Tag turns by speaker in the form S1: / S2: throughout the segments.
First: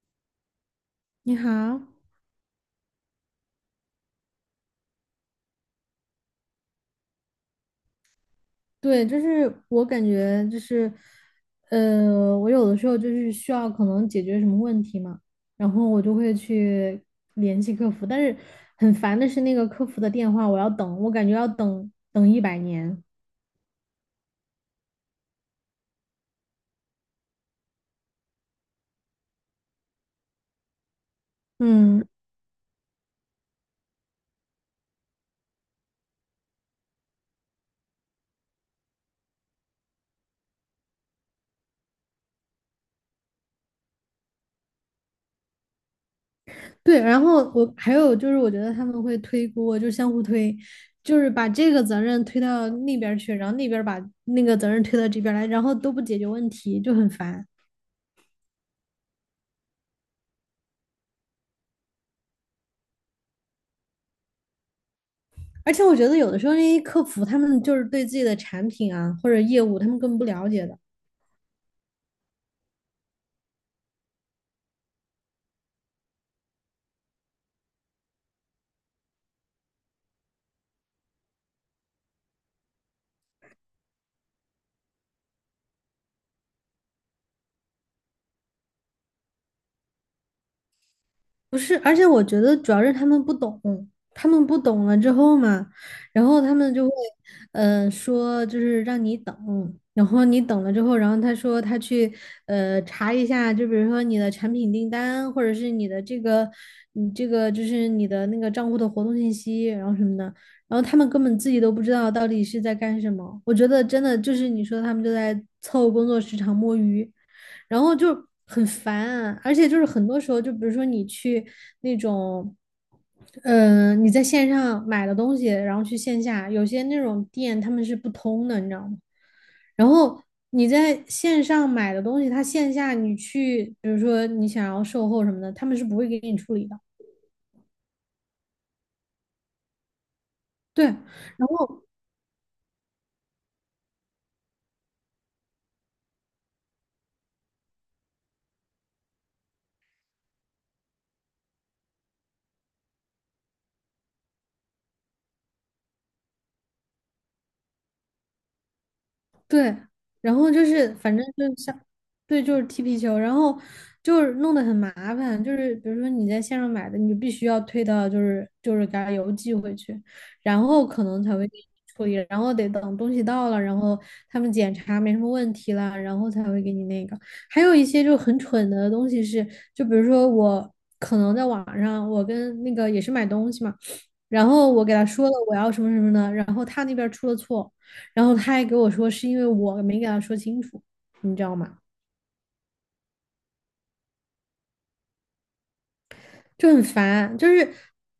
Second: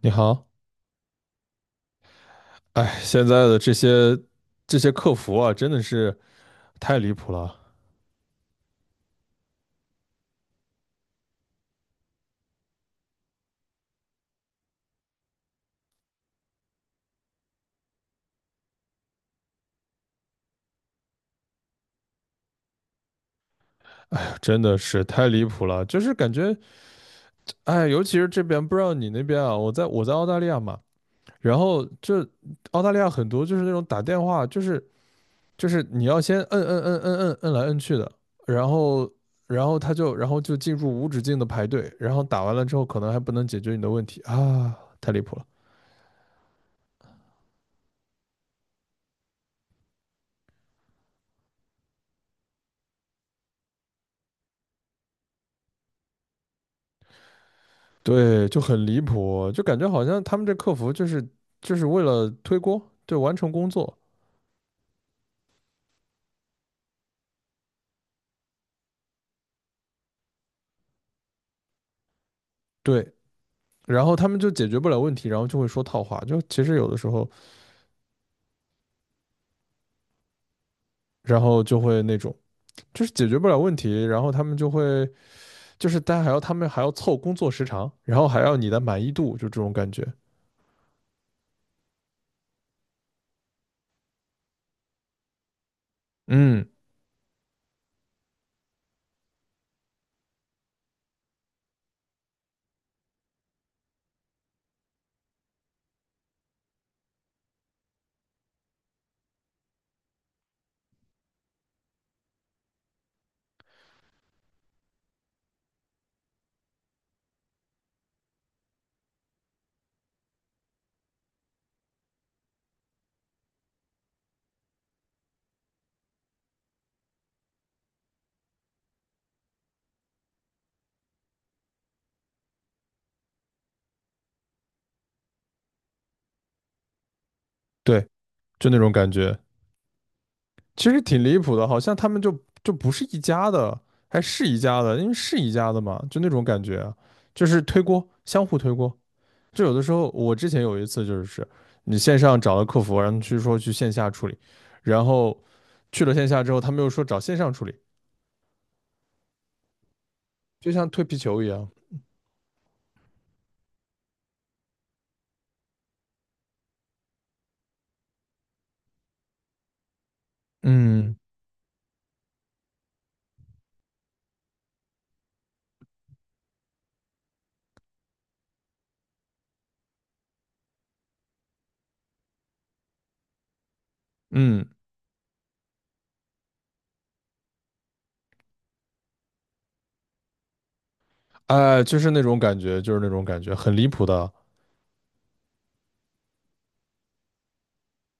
S1: 你好。
S2: 你好，
S1: 哎，现在的这些客服啊，真的是太离谱了。
S2: 对，就是我感觉就是，我有的时候就是需要可能解决什么问题嘛，然后我就会去联系客服，但是很烦的是那个客服的电话，我要等，我感觉要等100年。
S1: 哎呀，真的是太离谱了，就是感觉，哎，尤其是这边，不知道你那边啊，我在澳大利亚嘛，然后
S2: 嗯，
S1: 就澳大利亚很多就是那种打电话，就是你要先摁摁摁摁摁摁来摁去的，然后然后他就然后就进入无止境的排队，然后打完了之后可能还不能解决你的问题啊，太离谱了。
S2: 对，然后我还有就是，我觉得他们会推锅，就相互推，就是把这个责任推到那边儿去，然后那边儿把那个责任推到这边儿来，然后都不解决问题，就很烦。
S1: 对，就很离谱，就感觉好像他们这客服就是为了推锅，对，完成工作。
S2: 而且我觉得有的时候那些客服他们就是对自己的产品啊或者业务他们根本不了解的。
S1: 对，然后他们就解决不了问题，然后就会说套话，就其实有的时候，然后就会那种就是解决不了问题，然后他们就会就是大家还要他们还要凑工作时长，然后还要你的满意度，就这种感觉。
S2: 不是，而且我觉得主要是他们不懂，他们不懂了之后嘛，然后他
S1: 嗯，
S2: 们就会，说就是让你等，然后你等了之后，然后他说他去，查一下，就比如说你的产品订单，或者是你的这个，你这个就是你的那个账户的活动信息，然后什么的，然后他们根本自己都不知道到底是在干什么。我觉得真的就是你说他们就在凑工作时长摸鱼。然后就很烦，而且就是很多时候，就比如说你去那种，你在线上买的东西，然后去线下，有些那种店他们是不通的，你知道吗？然后你在线上买的东西，它线下你去，比如说你想要售后什么的，他们是不会给你处理的。
S1: 对，就那种感觉，
S2: 对，
S1: 其实挺离
S2: 然
S1: 谱的，好
S2: 后
S1: 像他们就就不是一家的，还是一家的，因为是一家的嘛，就那种感觉啊，就是推锅，相互推锅。就有的时候，我之前有一次就是你线上找了客服，然后去说去线下处理，然后去了线下之后，他们又说找线上处理，
S2: 对，然后就
S1: 就像
S2: 是
S1: 推
S2: 反
S1: 皮
S2: 正
S1: 球一
S2: 就
S1: 样。
S2: 像，对，就是踢皮球，然后就是弄得很麻烦，就是比如说你在线上买的，你就必须要退到就是给他邮寄回去，然后可
S1: 嗯，
S2: 能才会给你处理，然后得等东西到了，然后他们检查没什么问题了，然后才会给你那个。还有一些就很蠢的东西是，就比如说我可能在网上，我跟那个也是买东西嘛。然
S1: 嗯，
S2: 后我给他说了我要什么什么的，然后他那边出了错，然后他还给我说是因为我没给他说清楚，你知道吗？
S1: 哎，就是那种感觉，就是那种感觉，很离谱的。
S2: 就很烦，就是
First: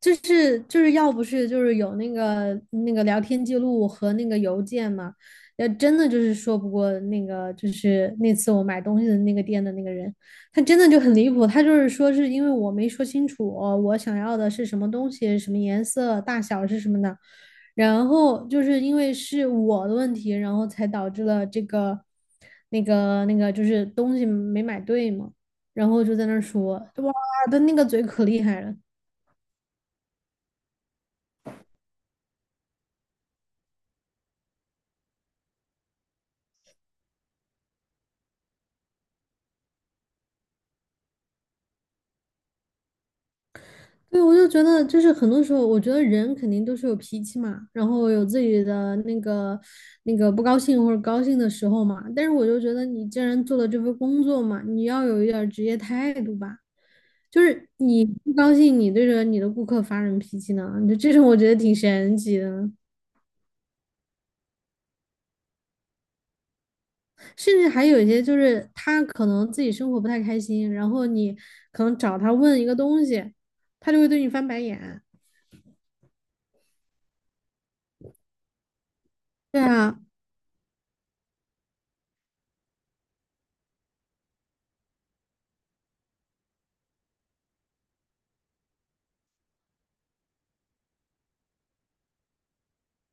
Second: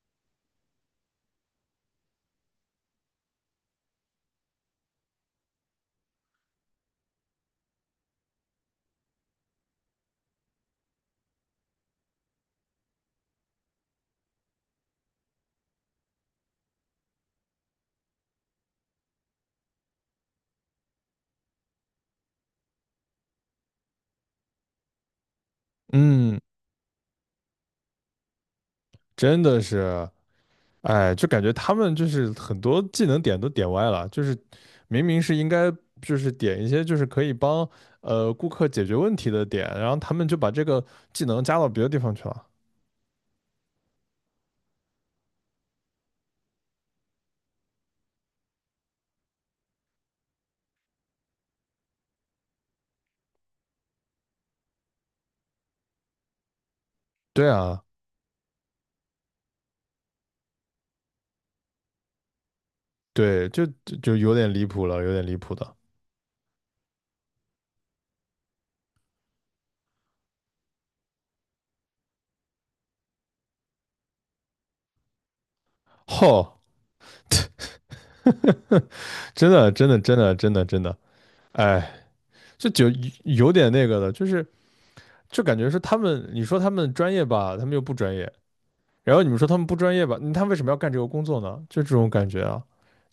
S2: 要不是就是有那个聊天记录和那个邮件嘛，要真的就是说不过那个就是那次我买东西的那个店的那个人，他真的就很离谱，他就是说是因为我没说清楚我想要的是什么东西、什么颜色、大小是什么的，然后就是因为是我的问题，然后才导致了这个那个就是东西没买对嘛。然后就在那
S1: 嗯，
S2: 儿说，哇，的那个嘴可厉害了。
S1: 真的是，哎，就感觉他们就是很多技能点都点歪了，就是明明是应该就是点一些就是可以帮顾客解决问题的点，然后他们就把这个技能加到别的地方去了。
S2: 对，我就觉得，就是很多时候，我觉得人肯定都是有脾气嘛，然后有自己的那个那个不高兴或者高兴的时候嘛。但是我就觉得，你既然做了这份工作嘛，你要有一点儿职业态度吧。就
S1: 对
S2: 是
S1: 啊。
S2: 你不高兴，你对着你的顾客发什么脾气呢？就这种我觉得挺神奇的。
S1: 对，就有点离谱了，有点离谱的。
S2: 甚至还有一些就是他可能自己生活不太开心，然后你可能找他问一个东西，他就会对你翻白眼。
S1: 吼，真
S2: 对
S1: 的，真的，
S2: 啊，
S1: 真的，真的，真的，哎，这就有点那个的，就是就感觉是他们，你说他们专业吧，他们又不专业，然后你们说他们不专业吧，嗯他为什么要干这个工作呢？就这种感觉啊，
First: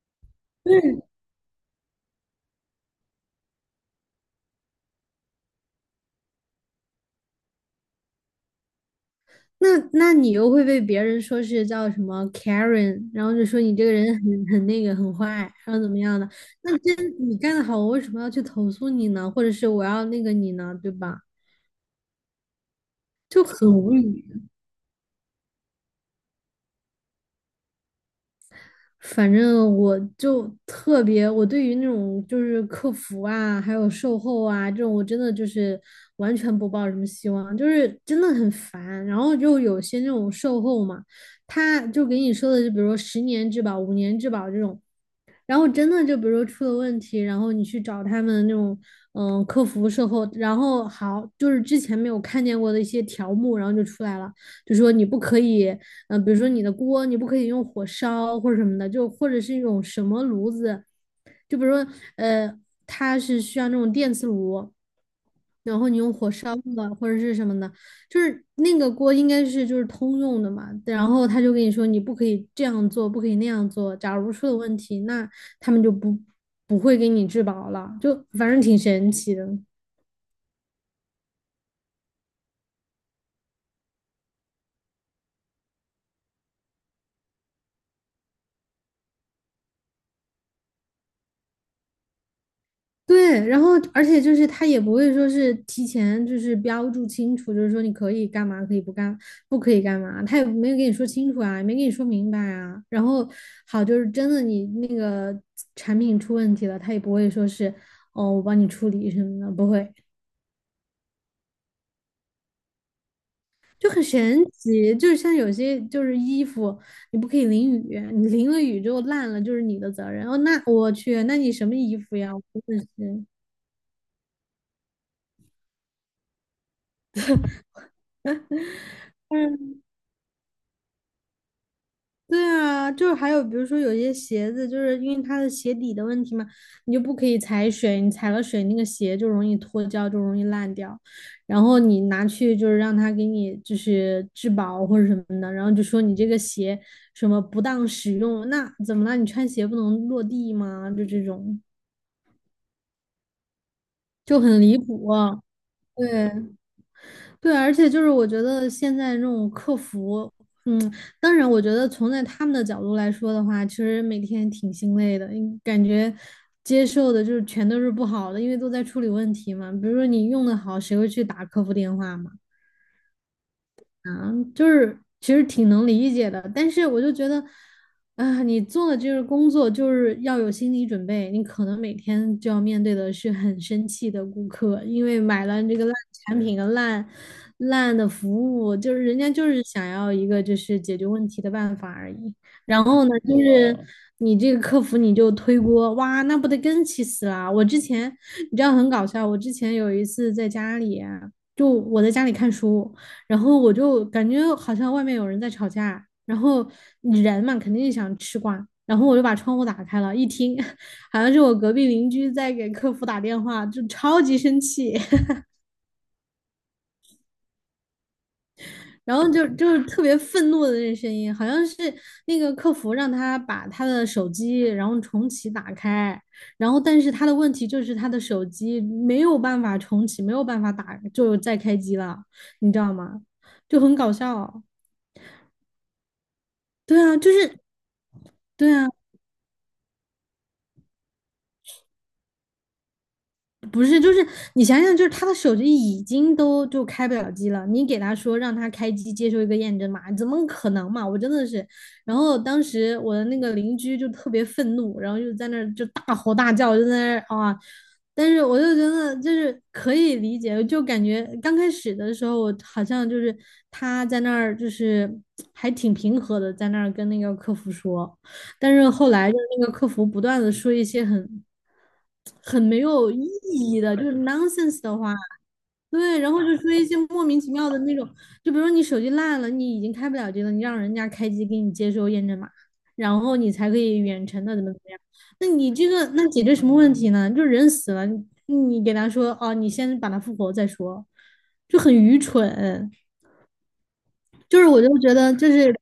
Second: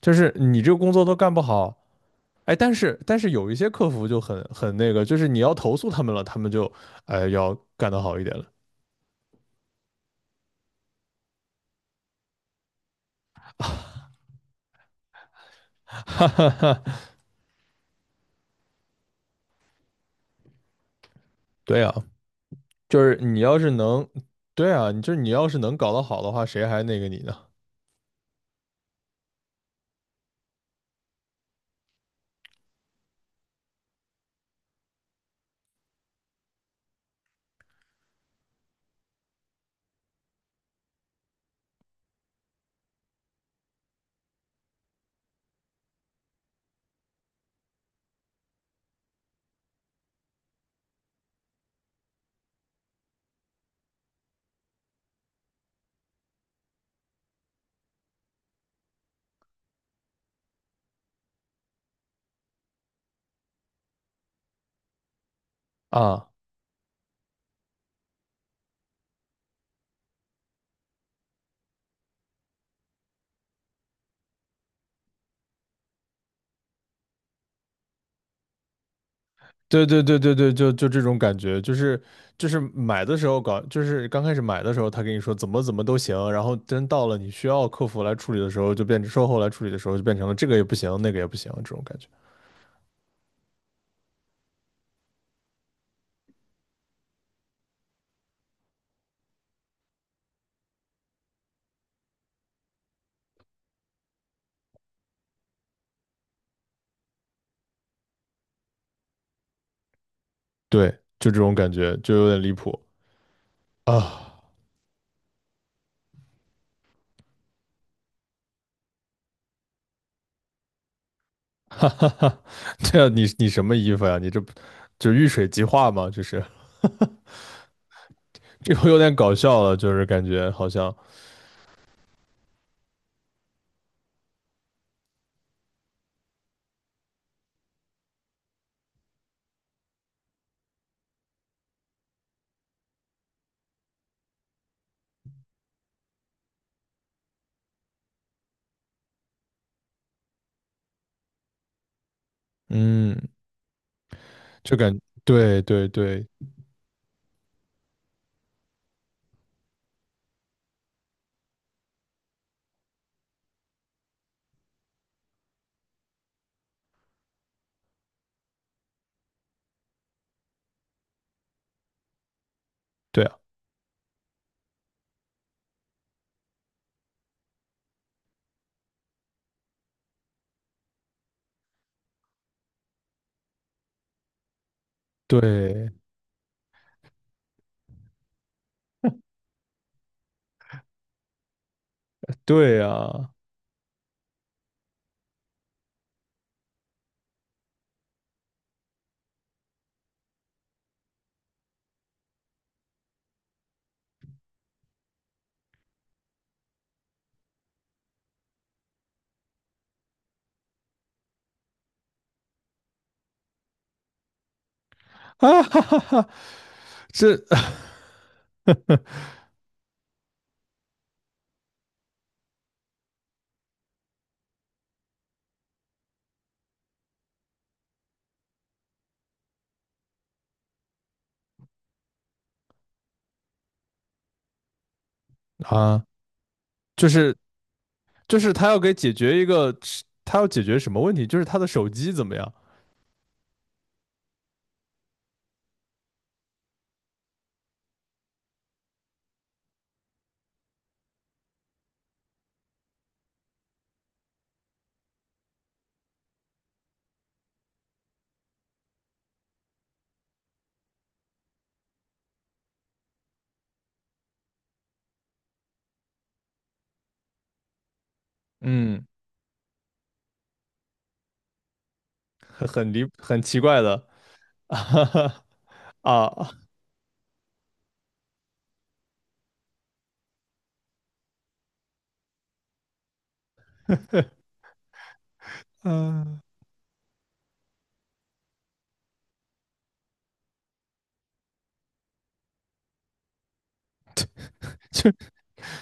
S1: 就是你这个工作
S2: 对，
S1: 都干不好。哎，但是有一些客服就很很那个，就是你要投诉他们了，他们就哎要干得好一点了。
S2: 那你又会被别人说是叫什么 Karen，然后就说你这个人很那个很坏，然后怎么样的？那真你干的好，我为什么要去投诉你呢？或者是我要那个你呢？对吧？
S1: 对啊，就是你
S2: 就
S1: 要是
S2: 很无
S1: 能，
S2: 语。
S1: 对啊，你就是你要是能搞得好的话，谁还那个你呢？
S2: 反正我就特别，我对于那种就是客服啊，还有售后啊这种，我真的就是完全不抱什么希望，就是真的很烦。然后就有些那种售后嘛，他就给你说的，就比如说10年质保、5年质保这种。然后真的就比如说出了问题，然后你去找他们那种客服售后，然后好就是之前没有看见过的一些条目，然后就出来了，就说你不可以，比如说你的锅你不可以用火烧或者什么的，就或者是一种什么炉子，就比如说呃它是需要那种电磁炉，然后你用
S1: 啊。
S2: 火烧的或者是什么的，就是那个锅应该是就是通用的嘛，然后他就跟你说你不可以这样做，不可以那样做。假如出了问题，那他们就不会给你质保了，就反正挺神奇的。
S1: 对对对对对，就就这种感觉，就是就是买的时候搞，就是刚开始买的时候，他跟你说怎么怎么都行，然后真到了你需要客服来处理的时候，就变成售后来处理的时候，就变成了这个也不行，那个也不行，这种感觉。
S2: 对，然后而且就是他也不会说是提前就是标注清楚，就是说你可以干嘛，可以不干，不可以干嘛，他也没有跟你说清楚啊，也没跟你说明白啊。然后好，就是真的你那个产品出问题了，他也不会说是哦我帮你处理什么的，不会，
S1: 对，就这种感觉，就有点离谱
S2: 就很神
S1: 啊！
S2: 奇，就是像有些就是衣服，你不可以淋雨，你淋了雨就烂了，就是你的责任。哦，那我去，那你什 么
S1: 哈
S2: 衣
S1: 哈
S2: 服呀？我
S1: 哈，
S2: 真的
S1: 对啊，你
S2: 是。
S1: 你什么衣服呀？你这不就遇水即化吗？就是 这个有点搞笑了，就是感觉好像，
S2: 对啊，就是还有比如说有些鞋子，就是因为它的鞋底的问题嘛，你就不可以踩水，你踩了水那个鞋就容易脱胶，就容易烂掉。然后你拿去就是让他给你就是质保或者什么的，然后就说你这个鞋什么不当使用，那怎么了？你穿鞋不能落地吗？就这种。
S1: 嗯，
S2: 就很
S1: 就
S2: 离
S1: 感
S2: 谱啊。
S1: 对对
S2: 对
S1: 对，
S2: 对，而且就是我觉得现在这种客服，嗯，当然我觉得从在他们的角度来说的话，其实每天挺心累的，因感觉接受的就是全都是不好的，因为都在处理问题嘛。比如说你用的好，谁会去打客服电话嘛？
S1: 对啊，
S2: 就是其实挺能理解的，但是我就觉得，你做的这个工作就是要有心理准备，你可能每天就要面对的是很生气的顾客，因为买了这个
S1: 对
S2: 烂产品和烂的服务，就是人家就是想要一个就是解决问题的办法而已。
S1: 对
S2: 然后呢，
S1: 啊。
S2: 就是你这个客服你就推锅，哇，那不得更气死啦！我之前你知道很搞笑，我之前有一次在家里啊就我在家里看书，然后我就感觉好像外面有人在吵架，然后人嘛肯定想吃瓜，然后我就把窗户打开了，一听好像是我隔壁邻居在给客服打电话，就超级生气，
S1: 啊哈哈哈，这
S2: 然后就是特别愤怒的那声音，好像是那个客服让他把他的手机然后重启打开，然后但是他的问题就是他的手机没有办法重启，没有办法打，就再开机了，你知道吗？就很搞笑，
S1: 啊，
S2: 对
S1: 就
S2: 啊，就
S1: 是
S2: 是。
S1: 就是他
S2: 对
S1: 要
S2: 啊，
S1: 给解决一个，他要解决什么问题？就是他的手机怎么样？
S2: 不是，就是你想想，就是他的手机已经都就开不了机了，你给他说让他开机接受一个验证码，怎么可能嘛？我真的是，然后当时我的那个邻居就特别愤怒，然后就在那儿就大吼大叫，就在那儿啊，但是我就觉得就是可以理解，就感觉刚开始的时候，我好像就是他在那儿就是还挺平和的，在那儿跟那个客服说。但是
S1: 嗯，
S2: 后来就是那个客服不断的说一些很
S1: 很
S2: 没
S1: 很离
S2: 有意
S1: 很奇
S2: 义
S1: 怪
S2: 的，就
S1: 的
S2: 是 nonsense 的话，
S1: 啊
S2: 对，然后
S1: 啊，
S2: 就说一些莫名其妙的那种，就比如说你手机烂了，你已经开不了机了，你让人家开机给你接收验证码，然后你才可以远程的怎么怎么样，那你这个那
S1: 嗯，
S2: 解决什么问题呢？就人死了，你给他说哦，你先把它复活再说，就很愚蠢。就是我就
S1: 就
S2: 觉得就是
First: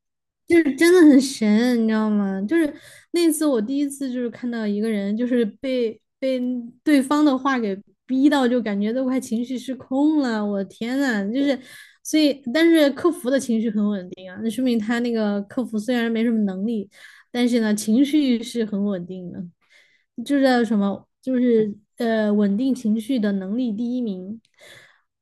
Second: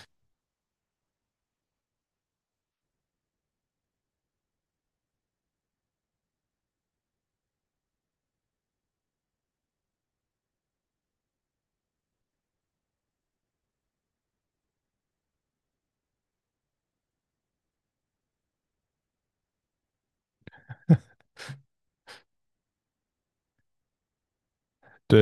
S2: 就是真的很神，你知道吗？就是那次我第一次就是看到一个人就是被对方的话给逼到，就感觉都快情绪失控了。我的天呐，就是所以，但是客服的情绪很稳定啊，那说明他那个客服虽然没什么能力，但是呢情绪是很稳定的，就是叫什么就是稳定情绪的能力第一名，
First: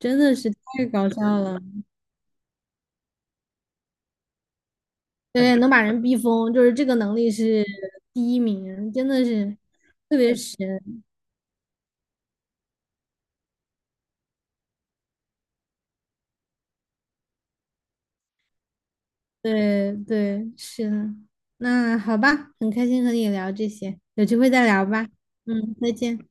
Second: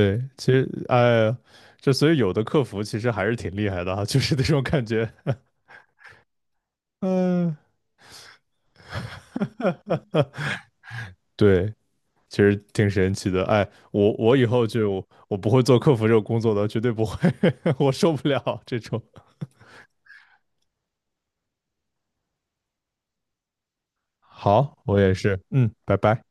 S2: 真的是
S1: 其实
S2: 太搞笑
S1: 哎呀，
S2: 了。
S1: 这所以有的客服其实还是挺厉害的啊，就是那种感觉。
S2: 对，能 把人逼疯，就是这个能力
S1: 嗯，
S2: 是第一名，真的是，
S1: 对，其实挺神奇的。哎，我以后就我不会做客服这个工作的，绝对不会，我受不了这种。
S2: 对对，是的。那好吧，很开心和你聊这些，有机会再
S1: 好，
S2: 聊
S1: 我
S2: 吧。
S1: 也是，嗯，
S2: 嗯，再
S1: 拜
S2: 见。
S1: 拜。